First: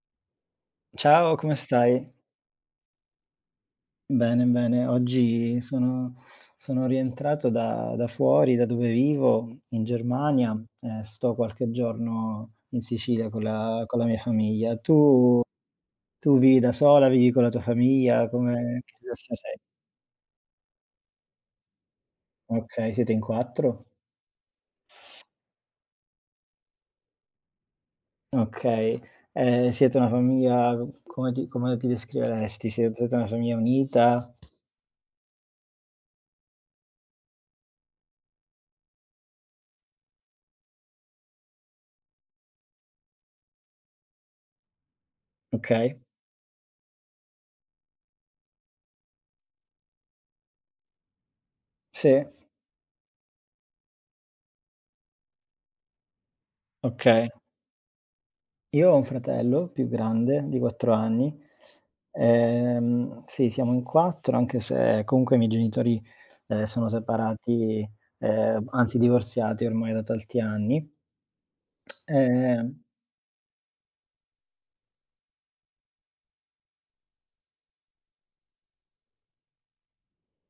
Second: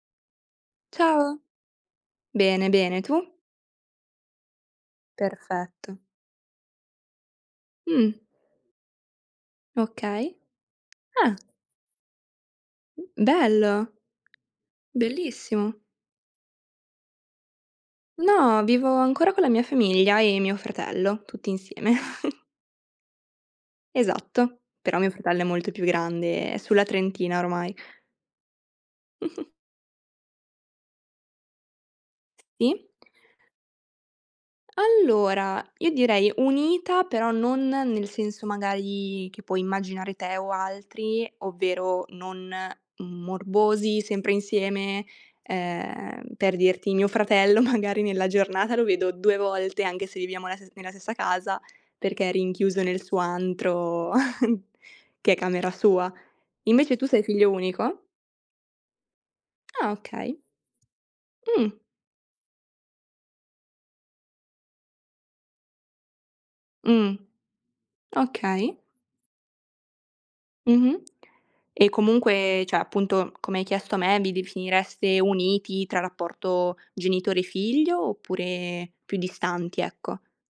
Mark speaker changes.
Speaker 1: Ciao,
Speaker 2: Ciao.
Speaker 1: come stai?
Speaker 2: Bene, bene, tu?
Speaker 1: Bene, bene. Oggi
Speaker 2: Perfetto.
Speaker 1: sono sono rientrato da da
Speaker 2: Mh.
Speaker 1: fuori, da dove vivo in
Speaker 2: Okay.
Speaker 1: Germania e sto
Speaker 2: Ah.
Speaker 1: qualche giorno in Sicilia con la
Speaker 2: Bello.
Speaker 1: con la mia famiglia. Tu
Speaker 2: Bellissimo.
Speaker 1: tu vivi da sola, vivi con la tua famiglia?
Speaker 2: No,
Speaker 1: Come
Speaker 2: vivo
Speaker 1: che
Speaker 2: ancora
Speaker 1: [unintelligible]
Speaker 2: con la
Speaker 1: sei?
Speaker 2: mia famiglia e mio fratello, tutti insieme.
Speaker 1: Okay, siete in 4?
Speaker 2: Esatto, però mio fratello è molto più grande, è sulla trentina ormai.
Speaker 1: Okay. E siete una famiglia come ti come ti descriveresti? Se
Speaker 2: Sì.
Speaker 1: siete una famiglia unita?
Speaker 2: Allora, io direi unita, però non nel senso magari che puoi immaginare te o altri, ovvero non morbosi, sempre insieme.
Speaker 1: Okay.
Speaker 2: Ehm, per dirti, mio fratello magari nella giornata lo vedo 2 volte, anche se viviamo la ste nella stessa casa
Speaker 1: Sì.
Speaker 2: perché è rinchiuso nel suo antro, che è camera sua. Invece tu sei
Speaker 1: Okay.
Speaker 2: figlio unico?
Speaker 1: Io ho un fratello più
Speaker 2: Ah okay.
Speaker 1: grande di 4 anni,
Speaker 2: Mh.
Speaker 1: ehm, sì, siamo in 4, anche se comunque i miei genitori, ehm, sono
Speaker 2: Mh.
Speaker 1: separati, ehm,
Speaker 2: Okay.
Speaker 1: anzi divorziati ormai da tanti anni.
Speaker 2: Mh-mh. E comunque, cioè
Speaker 1: Ehm
Speaker 2: appunto, come hai chiesto a me: vi definireste uniti tra rapporto genitore figlio oppure più distanti, ecco?